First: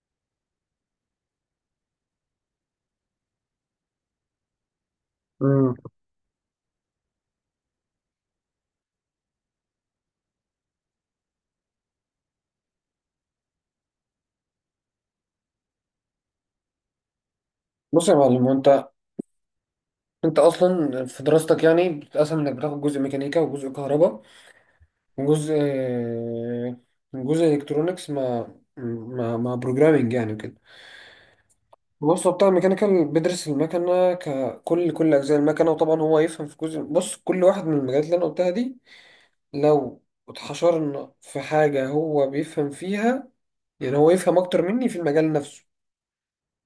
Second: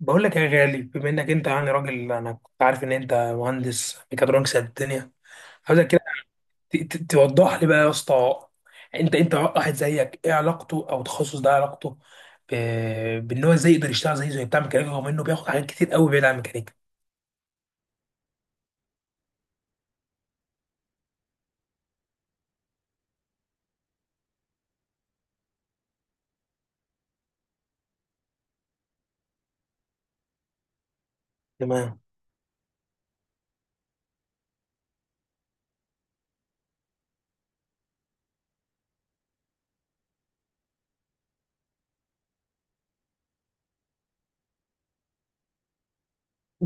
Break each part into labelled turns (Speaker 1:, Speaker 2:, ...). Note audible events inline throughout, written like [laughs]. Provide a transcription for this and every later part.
Speaker 1: بقول لك يا غالي، بما انك انت يعني راجل، انا كنت عارف ان انت مهندس ميكاترونكس قد الدنيا.
Speaker 2: مم.
Speaker 1: عاوزك كده توضح لي بقى يا اسطى. انت واحد زيك، ايه علاقته؟ او تخصص ده علاقته بان هو ازاي يقدر يشتغل زي بتاع ميكانيكا، رغم انه بياخد حاجات كتير قوي بعيد عن الميكانيكا.
Speaker 2: بص يا معلم، هو انت اصلا في دراستك يعني بتتقسم انك بتاخد جزء ميكانيكا وجزء كهرباء وجزء جزء الكترونكس مع مع بروجرامنج يعني وكده.
Speaker 1: تمام.
Speaker 2: بص، هو بتاع الميكانيكال بيدرس المكنه ككل، كل اجزاء المكنه، وطبعا هو يفهم في جزء. بص، كل واحد من المجالات اللي انا قلتها دي لو اتحشرنا في حاجه هو بيفهم فيها، يعني هو يفهم اكتر مني في المجال نفسه.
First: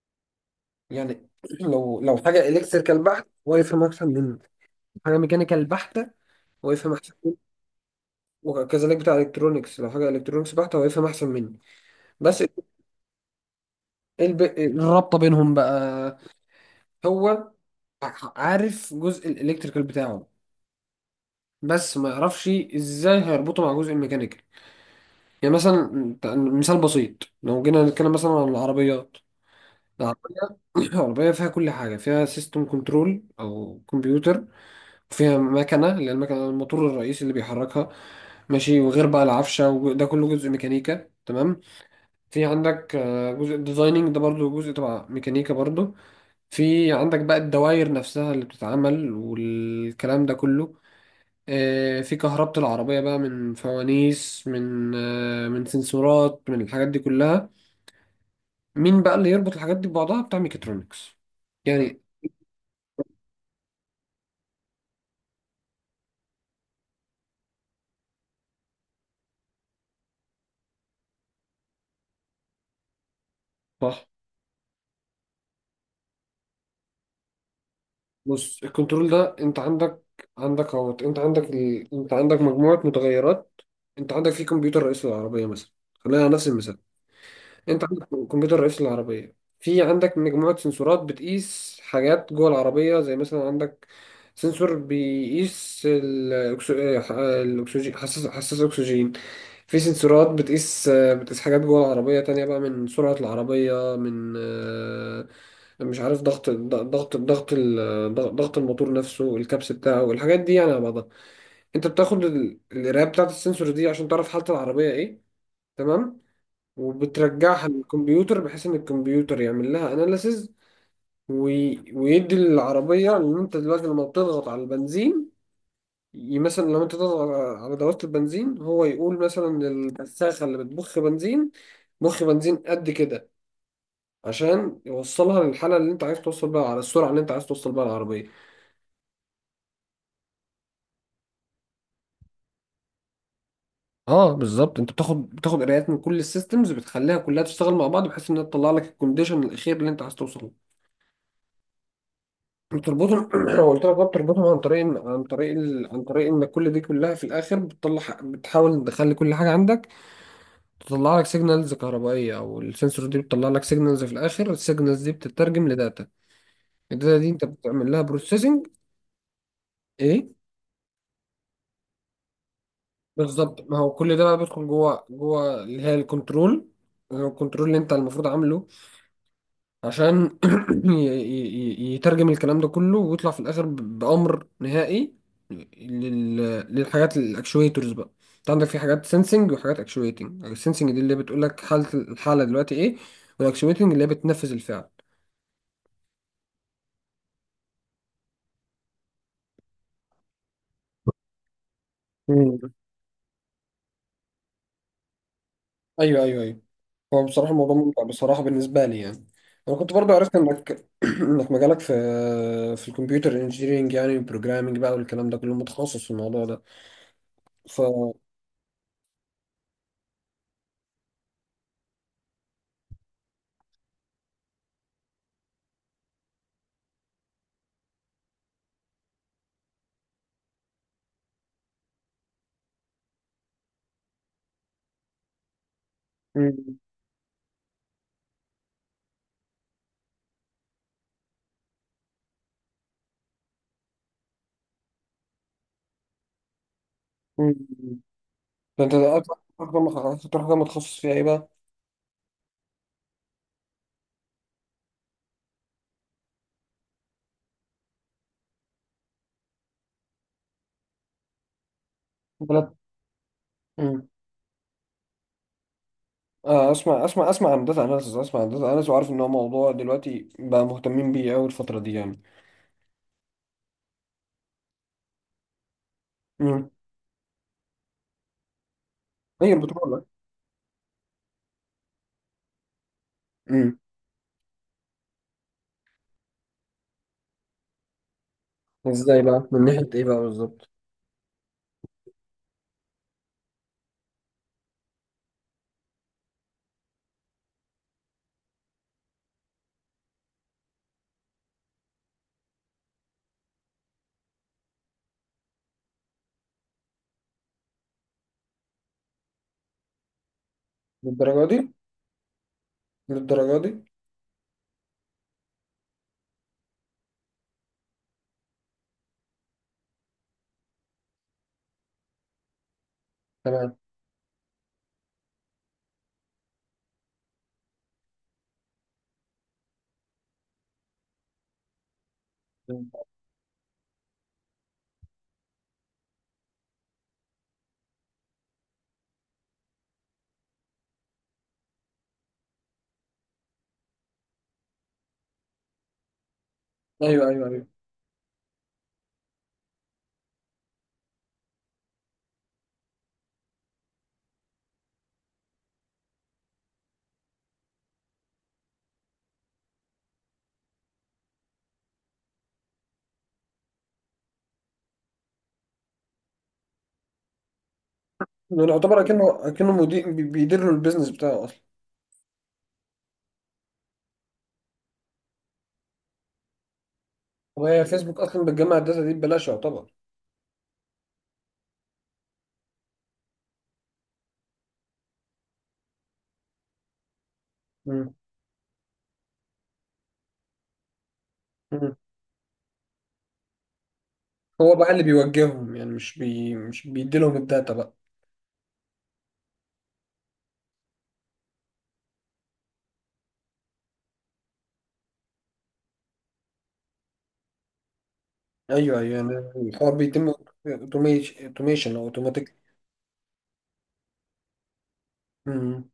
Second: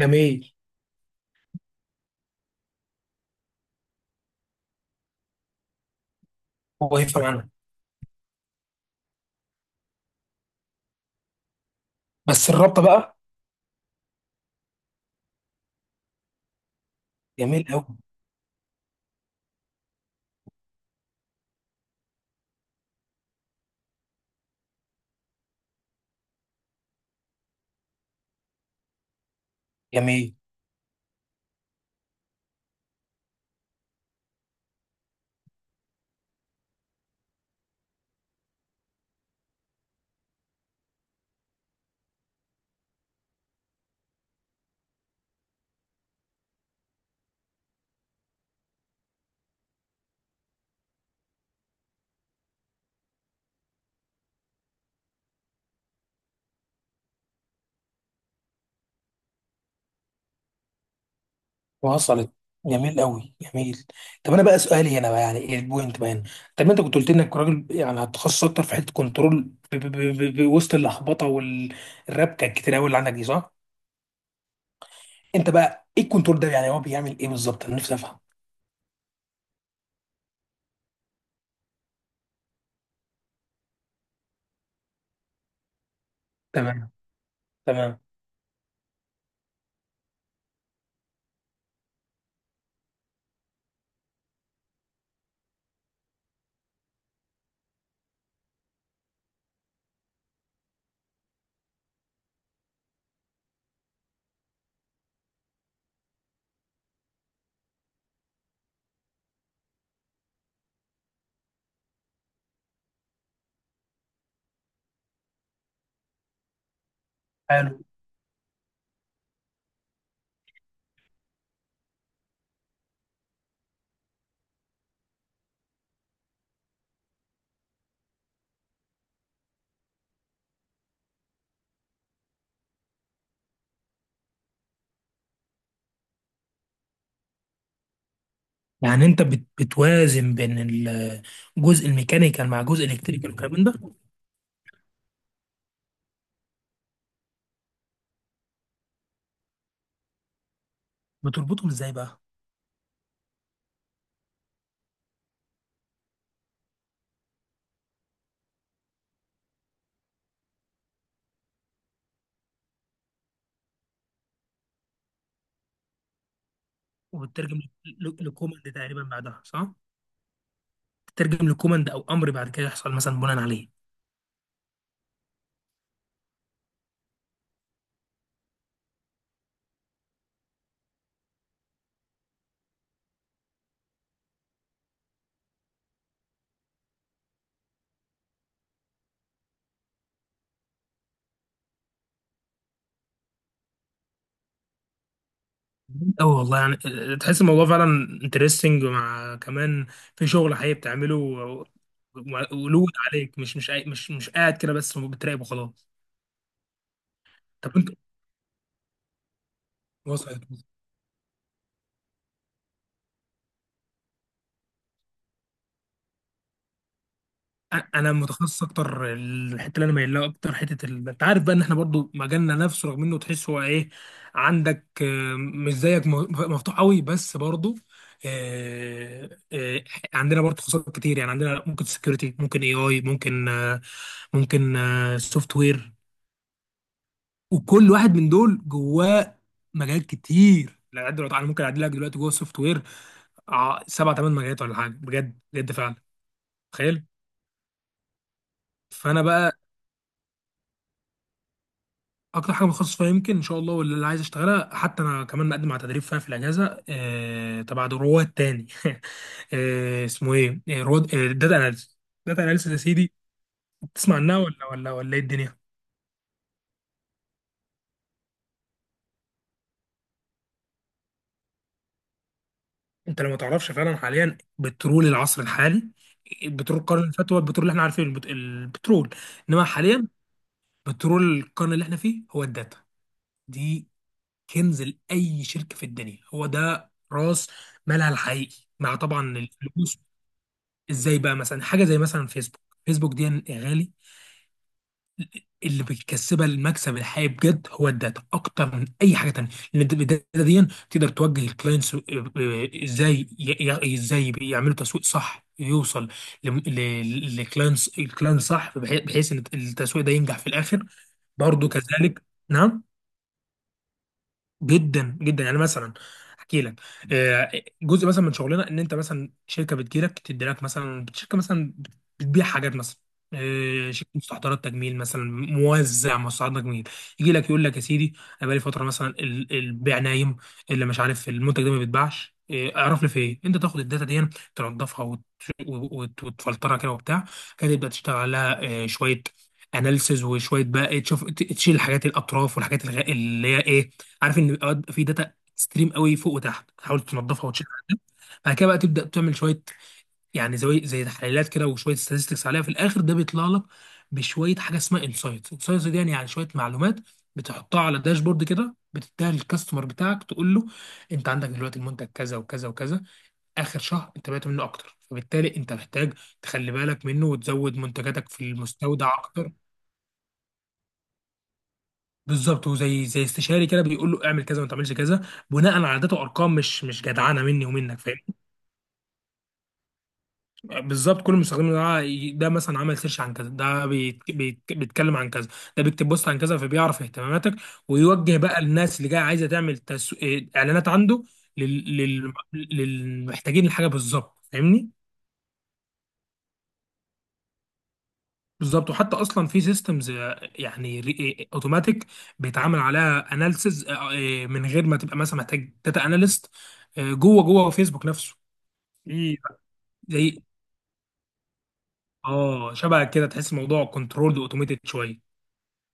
Speaker 1: جميل.
Speaker 2: يعني [clears throat] لو حاجه الكتريكال بحت هو يفهم اكتر مني، حاجة ميكانيكال بحتة هو يفهم
Speaker 1: هو
Speaker 2: أحسن
Speaker 1: يفهم
Speaker 2: مني،
Speaker 1: عنها.
Speaker 2: وكذلك بتاع الكترونكس لو حاجة الكترونكس بحتة هو يفهم أحسن مني. بس
Speaker 1: بس الرابطه بقى؟
Speaker 2: الرابطة بينهم بقى، هو
Speaker 1: جميل قوي،
Speaker 2: عارف جزء الالكتريكال بتاعه بس ما يعرفش ازاي هيربطه مع جزء الميكانيكال. يعني مثلا مثال بسيط، لو جينا نتكلم مثلا عن العربيات.
Speaker 1: جميل.
Speaker 2: العربية [coughs] [clears throat] العربية فيها كل حاجة، فيها سيستم كنترول أو كمبيوتر، فيها مكنة اللي هي المكنة، الموتور الرئيسي اللي بيحركها، ماشي، وغير بقى العفشة وده كله جزء ميكانيكا. تمام. في عندك جزء ديزايننج، ده برضو جزء تبع ميكانيكا برضو. في عندك بقى الدواير نفسها اللي بتتعمل والكلام ده كله. في كهربة العربية بقى، من فوانيس، من من سنسورات، من الحاجات دي كلها. مين بقى اللي يربط الحاجات دي ببعضها؟ بتاع ميكاترونكس، يعني.
Speaker 1: وصلت. جميل قوي، جميل. طب انا بقى، سؤالي هنا بقى، يعني ايه البوينت بقى هنا؟ طب ما انت كنت قلت انك راجل يعني هتخصص اكتر في حته كنترول ب- ب- وسط اللخبطه والربكه الكتير قوي اللي عندك دي، صح؟
Speaker 2: صح.
Speaker 1: انت بقى ايه الكنترول ده؟ يعني هو بيعمل ايه بالظبط؟ انا نفسي افهم.
Speaker 2: بص الكنترول ده، انت عندك عندك اهوت، انت عندك انت عندك مجموعة متغيرات. انت عندك في كمبيوتر رئيس العربية مثلا، خلينا على نفس المثال.
Speaker 1: تمام،
Speaker 2: انت
Speaker 1: تمام.
Speaker 2: عندك كمبيوتر رئيس العربية، في عندك مجموعة سنسورات بتقيس حاجات جوه العربية، زي مثلا عندك سنسور بيقيس الأكسجين، حساس، حساس أكسجين. في سنسورات بتقيس حاجات جوه العربية تانية بقى، من سرعة العربية، من مش عارف، ضغط الموتور نفسه، الكبس بتاعه، الحاجات دي يعني على بعضها. انت بتاخد القراية بتاعة السنسور دي عشان تعرف حالة العربية ايه. تمام. وبترجعها
Speaker 1: حلو.
Speaker 2: للكمبيوتر بحيث ان الكمبيوتر يعمل لها اناليسز، ويدي للعربية ان انت دلوقتي لما بتضغط على البنزين، مثلا لو انت تضغط على دواسة البنزين هو يقول مثلا للبساخة اللي بتبخ بنزين بخ بنزين قد كده، عشان يوصلها للحالة اللي انت عايز توصل بيها، على السرعة اللي انت عاز توصل بيها العربية.
Speaker 1: يعني انت بتوازن بين الجزء الميكانيكال مع جزء الكتريكال والكلام من ده.
Speaker 2: اه بالظبط، انت بتاخد قرايات من كل السيستمز، بتخليها كلها تشتغل مع بعض بحيث انها تطلع لك الكونديشن الاخير اللي انت عايز توصل له.
Speaker 1: بتربطهم ازاي بقى؟
Speaker 2: بتربطهم [clears throat] قلت لك بقى، بتربطهم عن طريق عن طريق عن طريق ان كل دي كلها في الاخر بتطلع، بتحاول تخلي كل حاجه عندك تطلع لك سيجنالز كهربائيه، او السنسور دي بتطلع لك سيجنالز. في الاخر السيجنالز دي بتترجم لداتا، الداتا دي انت
Speaker 1: وبتترجم
Speaker 2: بتعمل لها بروسيسنج.
Speaker 1: لكوماند تقريبا بعدها، صح؟
Speaker 2: ايه
Speaker 1: تترجم لكوماند او امر بعد كده يحصل مثلا بناء
Speaker 2: بالظبط،
Speaker 1: عليه.
Speaker 2: ما هو كل ده بقى بيدخل جوه اللي هي الكنترول، الكنترول اللي انت المفروض عامله عشان [clears throat] ي- ي- يترجم الكلام ده كله ويطلع في الاخر بامر نهائي لل... للحاجات الاكشويتورز بقى. انت عندك في حاجات سنسنج وحاجات اكشويتنج. السنسنج دي اللي بتقول لك حاله، الحاله دلوقتي ايه، والاكشويتنج اللي هي بتنفذ الفعل.
Speaker 1: أوي والله، يعني تحس الموضوع فعلا انترستنج، مع كمان في شغل حقيقي بتعمله
Speaker 2: مم.
Speaker 1: ولود عليك، مش قاعد كده بس بتراقب وخلاص.
Speaker 2: ايوه، ايوه، ايوه. هو بصراحه
Speaker 1: طب
Speaker 2: الموضوع
Speaker 1: انت؟
Speaker 2: ممتع بصراحه بالنسبه لي يعني. انا كنت برضو عرفت
Speaker 1: وصلت.
Speaker 2: انك [clears throat] انك مجالك في في الكمبيوتر انجينيرنج، يعني بروجرامنج بقى والكلام ده كله، متخصص في الموضوع ده. ف
Speaker 1: انا متخصص اكتر. الحته اللي انا مايل لها اكتر، حته انت عارف بقى ان احنا برضو مجالنا نفسه، رغم انه تحس هو ايه؟ عندك مش زيك، مفتوح قوي بس برضو. آه، آه، عندنا برضو تخصصات كتير، يعني عندنا ممكن سكيورتي، ممكن AI، ممكن ممكن سوفت وير.
Speaker 2: مم.
Speaker 1: وكل واحد من دول جواه مجالات كتير. لا، دلوقتي انا ممكن اعدي لك دلوقتي جوه السوفت وير سبع ثمان مجالات ولا حاجه، بجد بجد فعلا. تخيل.
Speaker 2: مم. ده انت
Speaker 1: فانا
Speaker 2: اكتر.
Speaker 1: بقى
Speaker 2: ما اكتر حاجه متخصص فيها ايه بقى؟
Speaker 1: اكتر حاجه متخصص فيها، يمكن ان شاء الله، واللي عايز اشتغلها، حتى انا كمان مقدم على تدريب فيها في الاجازه تبع رواد تاني [laughs] اسمه ايه؟ رواد داتا اناليسيس. داتا
Speaker 2: بلد.
Speaker 1: اناليسيس يا سيدي.
Speaker 2: امم
Speaker 1: تسمع عنها، ولا ولا ولا، ايه الدنيا؟
Speaker 2: آه، اسمع عن داتا اناليسز، اسمع عن داتا اناليسز، وعارف ان هو موضوع دلوقتي بقى مهتمين بيه قوي الفتره دي يعني.
Speaker 1: انت لو ما تعرفش، فعلا حاليا بترول العصر الحالي.
Speaker 2: امم
Speaker 1: بترول القرن اللي فات هو البترول اللي احنا عارفينه، البترول،
Speaker 2: هي
Speaker 1: انما
Speaker 2: البترول؟ لا.
Speaker 1: حاليا بترول القرن اللي احنا فيه هو الداتا
Speaker 2: امم
Speaker 1: دي. كنز لاي شركه في الدنيا، هو ده راس مالها الحقيقي، مع
Speaker 2: ازاي
Speaker 1: طبعا
Speaker 2: بقى؟ من ناحيه
Speaker 1: الفلوس.
Speaker 2: ايه بقى بالظبط؟
Speaker 1: ازاي بقى؟ مثلا حاجه زي مثلا فيسبوك. فيسبوك دي يا غالي، اللي بيكسبها المكسب الحقيقي بجد هو الداتا، اكتر من اي حاجه تانية. لان الداتا دي تقدر توجه الكلاينتس. ازاي ي- ازاي يعملوا تسويق صح يوصل للكلاينتس، الكلاينت صح، بحيث ان التسويق ده ينجح في الاخر.
Speaker 2: للدرجه دي؟
Speaker 1: برضه كذلك. نعم.
Speaker 2: للدرجه دي؟
Speaker 1: جدا جدا، يعني مثلا احكي لك. آه، جزء مثلا من شغلنا ان انت مثلا شركه بتجيلك، تدي لك مثلا شركه مثلا بتبيع حاجات مثلا،
Speaker 2: تمام.
Speaker 1: شركه مستحضرات تجميل مثلا، موزع مستحضرات تجميل. يجي لك يقول لك يا سيدي، انا بقالي فتره مثلا البيع نايم، اللي مش عارف المنتج ده ما بيتباعش،
Speaker 2: مم.
Speaker 1: اعرف لي في ايه. انت تاخد الداتا دي تنضفها وتفلترها كده وبتاع كده، تبدا تشتغل عليها شويه اناليسز، وشويه بقى إيه، تشوف تشيل الحاجات الاطراف والحاجات اللي هي ايه. عارف ان اوقات في داتا اكستريم قوي فوق وتحت، تحاول
Speaker 2: ايوه، ايوه،
Speaker 1: تنظفها
Speaker 2: ايوه.
Speaker 1: وتشيل عليها. بعد كده بقى تبدا تعمل شويه، يعني زي تحليلات كده، وشويه statistics عليها. في الاخر ده بيطلع لك بشويه حاجه اسمها انسايتس. انسايتس دي يعني شويه معلومات، بتحطها على داشبورد كده، بتديها للكاستمر بتاعك تقول له: انت عندك دلوقتي المنتج كذا وكذا وكذا، اخر شهر انت بعت منه اكتر، فبالتالي انت محتاج تخلي بالك منه وتزود منتجاتك في
Speaker 2: يعني يعتبر
Speaker 1: المستودع
Speaker 2: اكنه
Speaker 1: اكتر.
Speaker 2: اكنه مدير، بيدير له البيزنس بتاعه اصلا.
Speaker 1: بالظبط، وزي استشاري كده، بيقول له اعمل كذا وما تعملش كذا، بناء على عادات وارقام، مش جدعنه مني
Speaker 2: وهي
Speaker 1: ومنك، فاهم؟
Speaker 2: فيسبوك اصلا بتجمع الداتا دي ببلاش يعتبر.
Speaker 1: بالظبط. كل مستخدم ده، ده مثلا عمل سيرش عن كذا، ده بيتكلم عن كذا، ده بيكتب بوست عن كذا، فبيعرف اهتماماتك،
Speaker 2: مم.
Speaker 1: ويوجه بقى الناس اللي جايه عايزه تعمل اعلانات عنده
Speaker 2: مم.
Speaker 1: لل... لل... للمحتاجين الحاجه بالظبط،
Speaker 2: هو بقى
Speaker 1: فاهمني؟
Speaker 2: اللي بيوجههم يعني، مش بيديلهم الداتا بقى.
Speaker 1: بالظبط. وحتى اصلا في سيستمز يعني اوتوماتيك، بيتعامل عليها اناليسز من غير ما تبقى مثلا محتاج داتا اناليست جوه جوه فيسبوك نفسه.
Speaker 2: ايوه، ايوه،
Speaker 1: في
Speaker 2: أنا الحوار بيتم
Speaker 1: زي،
Speaker 2: اوتوميشن او اوتوماتيك.
Speaker 1: اه شبه كده، تحس الموضوع كنترولد اوتوميتد شويه.
Speaker 2: امم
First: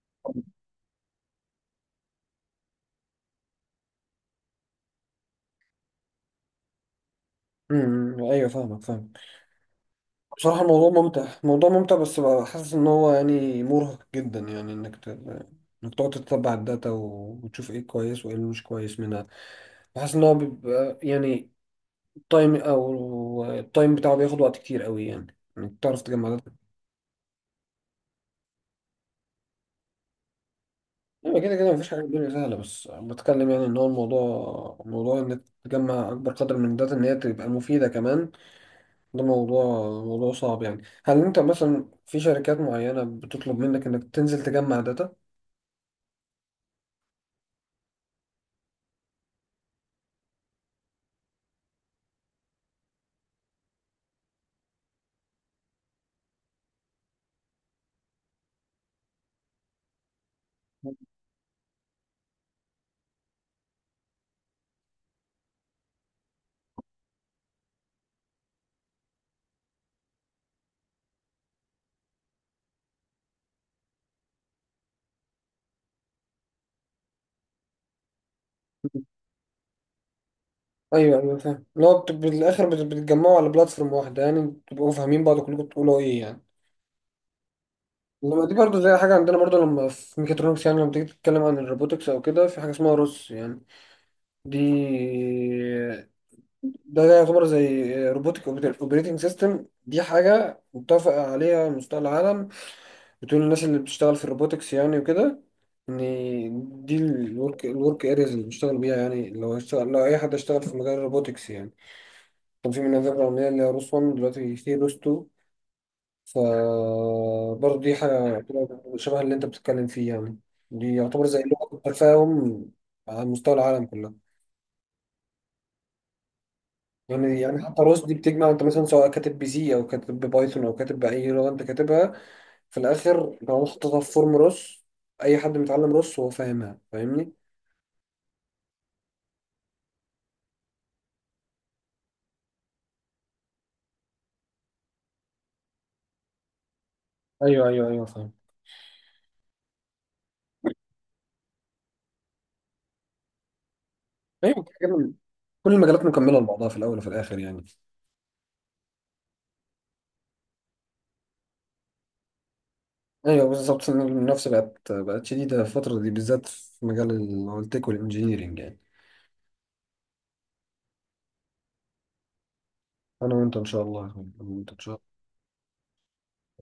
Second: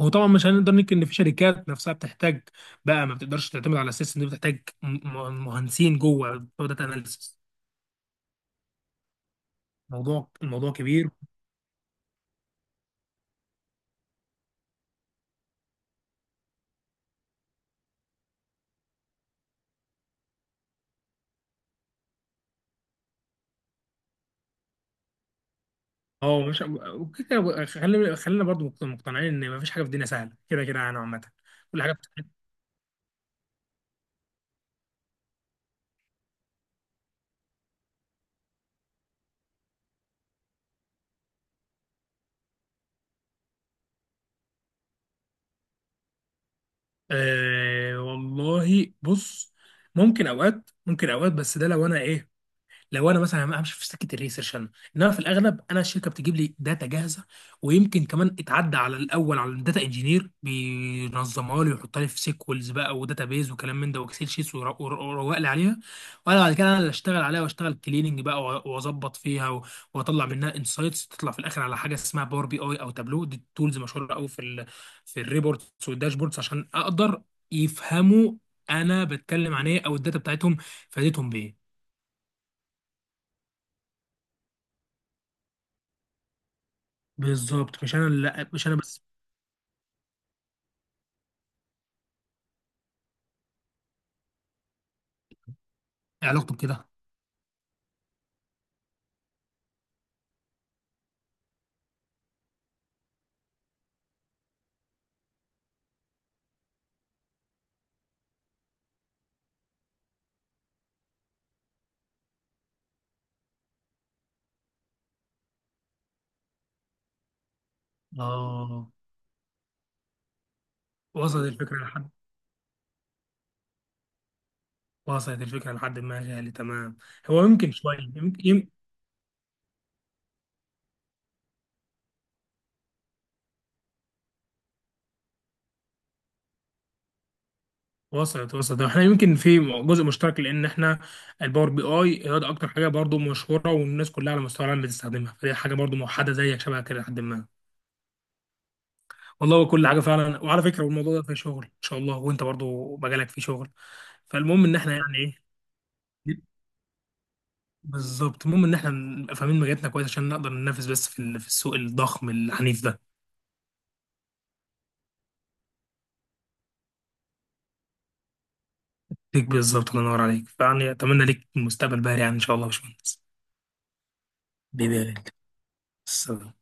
Speaker 1: هو طبعا مش هنقدر ننكر ان في شركات نفسها بتحتاج بقى، ما بتقدرش تعتمد على السيستم دي، بتحتاج مهندسين جوه بتوع داتا اناليسز.
Speaker 2: ايوه، فاهمك، فاهم.
Speaker 1: الموضوع
Speaker 2: بصراحه
Speaker 1: الموضوع
Speaker 2: الموضوع
Speaker 1: كبير.
Speaker 2: ممتع، موضوع ممتع، بس بقى حاسس ان هو يعني مرهق جدا، يعني انك انك تقعد تتبع الداتا وتشوف ايه كويس وايه اللي مش كويس منها. بحس ان هو بيبقى يعني التايم بتاعه بياخد وقت كتير قوي، يعني انك تعرف تجمع
Speaker 1: اه،
Speaker 2: داتا.
Speaker 1: مش. وكده خلينا خلينا برضو مقتنعين ان مفيش حاجه في الدنيا سهله كده كده، يعني عامه.
Speaker 2: ايوه كده كده،
Speaker 1: كل
Speaker 2: مفيش
Speaker 1: حاجه.
Speaker 2: حاجه الدنيا سهله، بس بتكلم يعني ان هو الموضوع، موضوع انك تجمع اكبر قدر من الداتا، ان هي تبقى مفيده كمان. ده موضوع، موضوع صعب يعني. هل انت مثلا في شركات معينة بتطلب منك انك تنزل تجمع داتا؟
Speaker 1: آه والله، بص، ممكن اوقات، ممكن اوقات، بس ده لو انا ايه، لو انا مثلا همشي في سكه الريسيرش انا، انما في الاغلب انا الشركه بتجيب لي داتا جاهزه، ويمكن كمان اتعدى على الاول على الداتا انجينير، بينظمها لي ويحطها لي في سيكولز بقى وداتا بيز وكلام من ده، واكسل شيتس، ويروق لي عليها. وانا بعد كده انا اللي اشتغل عليها، واشتغل كليننج بقى واظبط فيها واطلع منها انسايتس، تطلع في الاخر على حاجه اسمها Power BI او تابلو، دي تولز مشهوره قوي في في الريبورتس والداشبوردز، عشان اقدر يفهموا انا بتكلم عن ايه، او الداتا بتاعتهم
Speaker 2: ايوه،
Speaker 1: فادتهم
Speaker 2: ايوه، فاهم.
Speaker 1: بايه.
Speaker 2: اللي هو بالاخر بتتجمعوا على بلاتفورم واحدة يعني، تبقوا فاهمين بعض كلكم بتقولوا ايه يعني.
Speaker 1: بالظبط. مش انا
Speaker 2: لما
Speaker 1: اللي،
Speaker 2: دي
Speaker 1: مش انا
Speaker 2: برضه زي
Speaker 1: بس
Speaker 2: حاجة عندنا، برضه لما في ميكاترونكس يعني، لما تيجي تتكلم عن الروبوتكس او كده، في حاجة اسمها روس يعني. دي
Speaker 1: علاقته بكده.
Speaker 2: ده يعتبر زي روبوتك اوبريتنج سيستم. دي حاجة متفق عليها على مستوى العالم، بتقول الناس اللي بتشتغل في الروبوتكس يعني وكده، ان دي الورك، الورك ارياز اللي بيشتغل بيها يعني، لو هشتغل، لو اي حد اشتغل في مجال الروبوتكس يعني. كان في منها ذكرى عمليه اللي هي روس 1، دلوقتي في روس 2. ف برضه دي حاجه بتبقى
Speaker 1: اه،
Speaker 2: شبه اللي انت بتتكلم فيه يعني. دي يعتبر زي
Speaker 1: وصلت
Speaker 2: لغه
Speaker 1: الفكره لحد،
Speaker 2: التفاهم على مستوى العالم كله.
Speaker 1: وصلت الفكره لحد ما، غالي، تمام.
Speaker 2: يعني
Speaker 1: هو
Speaker 2: يعني
Speaker 1: يمكن
Speaker 2: حتى
Speaker 1: شويه،
Speaker 2: الروس دي
Speaker 1: يمكن
Speaker 2: بتجمع، انت مثلا سواء كاتب بي سي او كاتب ببايثون او كاتب باي لغه انت كاتبها، في الاخر لو حطيتها في فورم روس اي حد متعلم روس هو فاهمها. فاهمني؟
Speaker 1: وصلت، وصلت. احنا يمكن في جزء مشترك، لان احنا الPower BI، هي ده اكتر حاجه برضو مشهوره والناس كلها على مستوى العالم بتستخدمها، فدي حاجه برضو موحده زيك شبه كده، لحد ما.
Speaker 2: ايوه، ايوه، ايوه، فاهم.
Speaker 1: والله كل حاجه فعلا. وعلى فكره، والموضوع ده في شغل ان شاء الله، وانت برضو مجالك في شغل،
Speaker 2: ايوه
Speaker 1: فالمهم ان احنا
Speaker 2: كده.
Speaker 1: يعني ايه؟
Speaker 2: كل المجالات مكمله لبعضها في الاول وفي الاخر يعني.
Speaker 1: بالظبط. المهم ان احنا نبقى فاهمين مجالاتنا كويس عشان نقدر ننافس بس في في السوق الضخم العنيف ده.
Speaker 2: ايوه بالظبط، المنافسه بقت شديده الفتره دي، بالذات في مجال التك والانجينيرنج يعني.
Speaker 1: ليك بالظبط، الله ينور عليك، فيعني اتمنى ليك مستقبل باهر يعني ان شاء الله، يا باشمهندس.
Speaker 2: انا وانت ان شاء الله يا اخوي. انا وانت ان شاء
Speaker 1: حبيبي يا
Speaker 2: الله.
Speaker 1: غالي. السلام.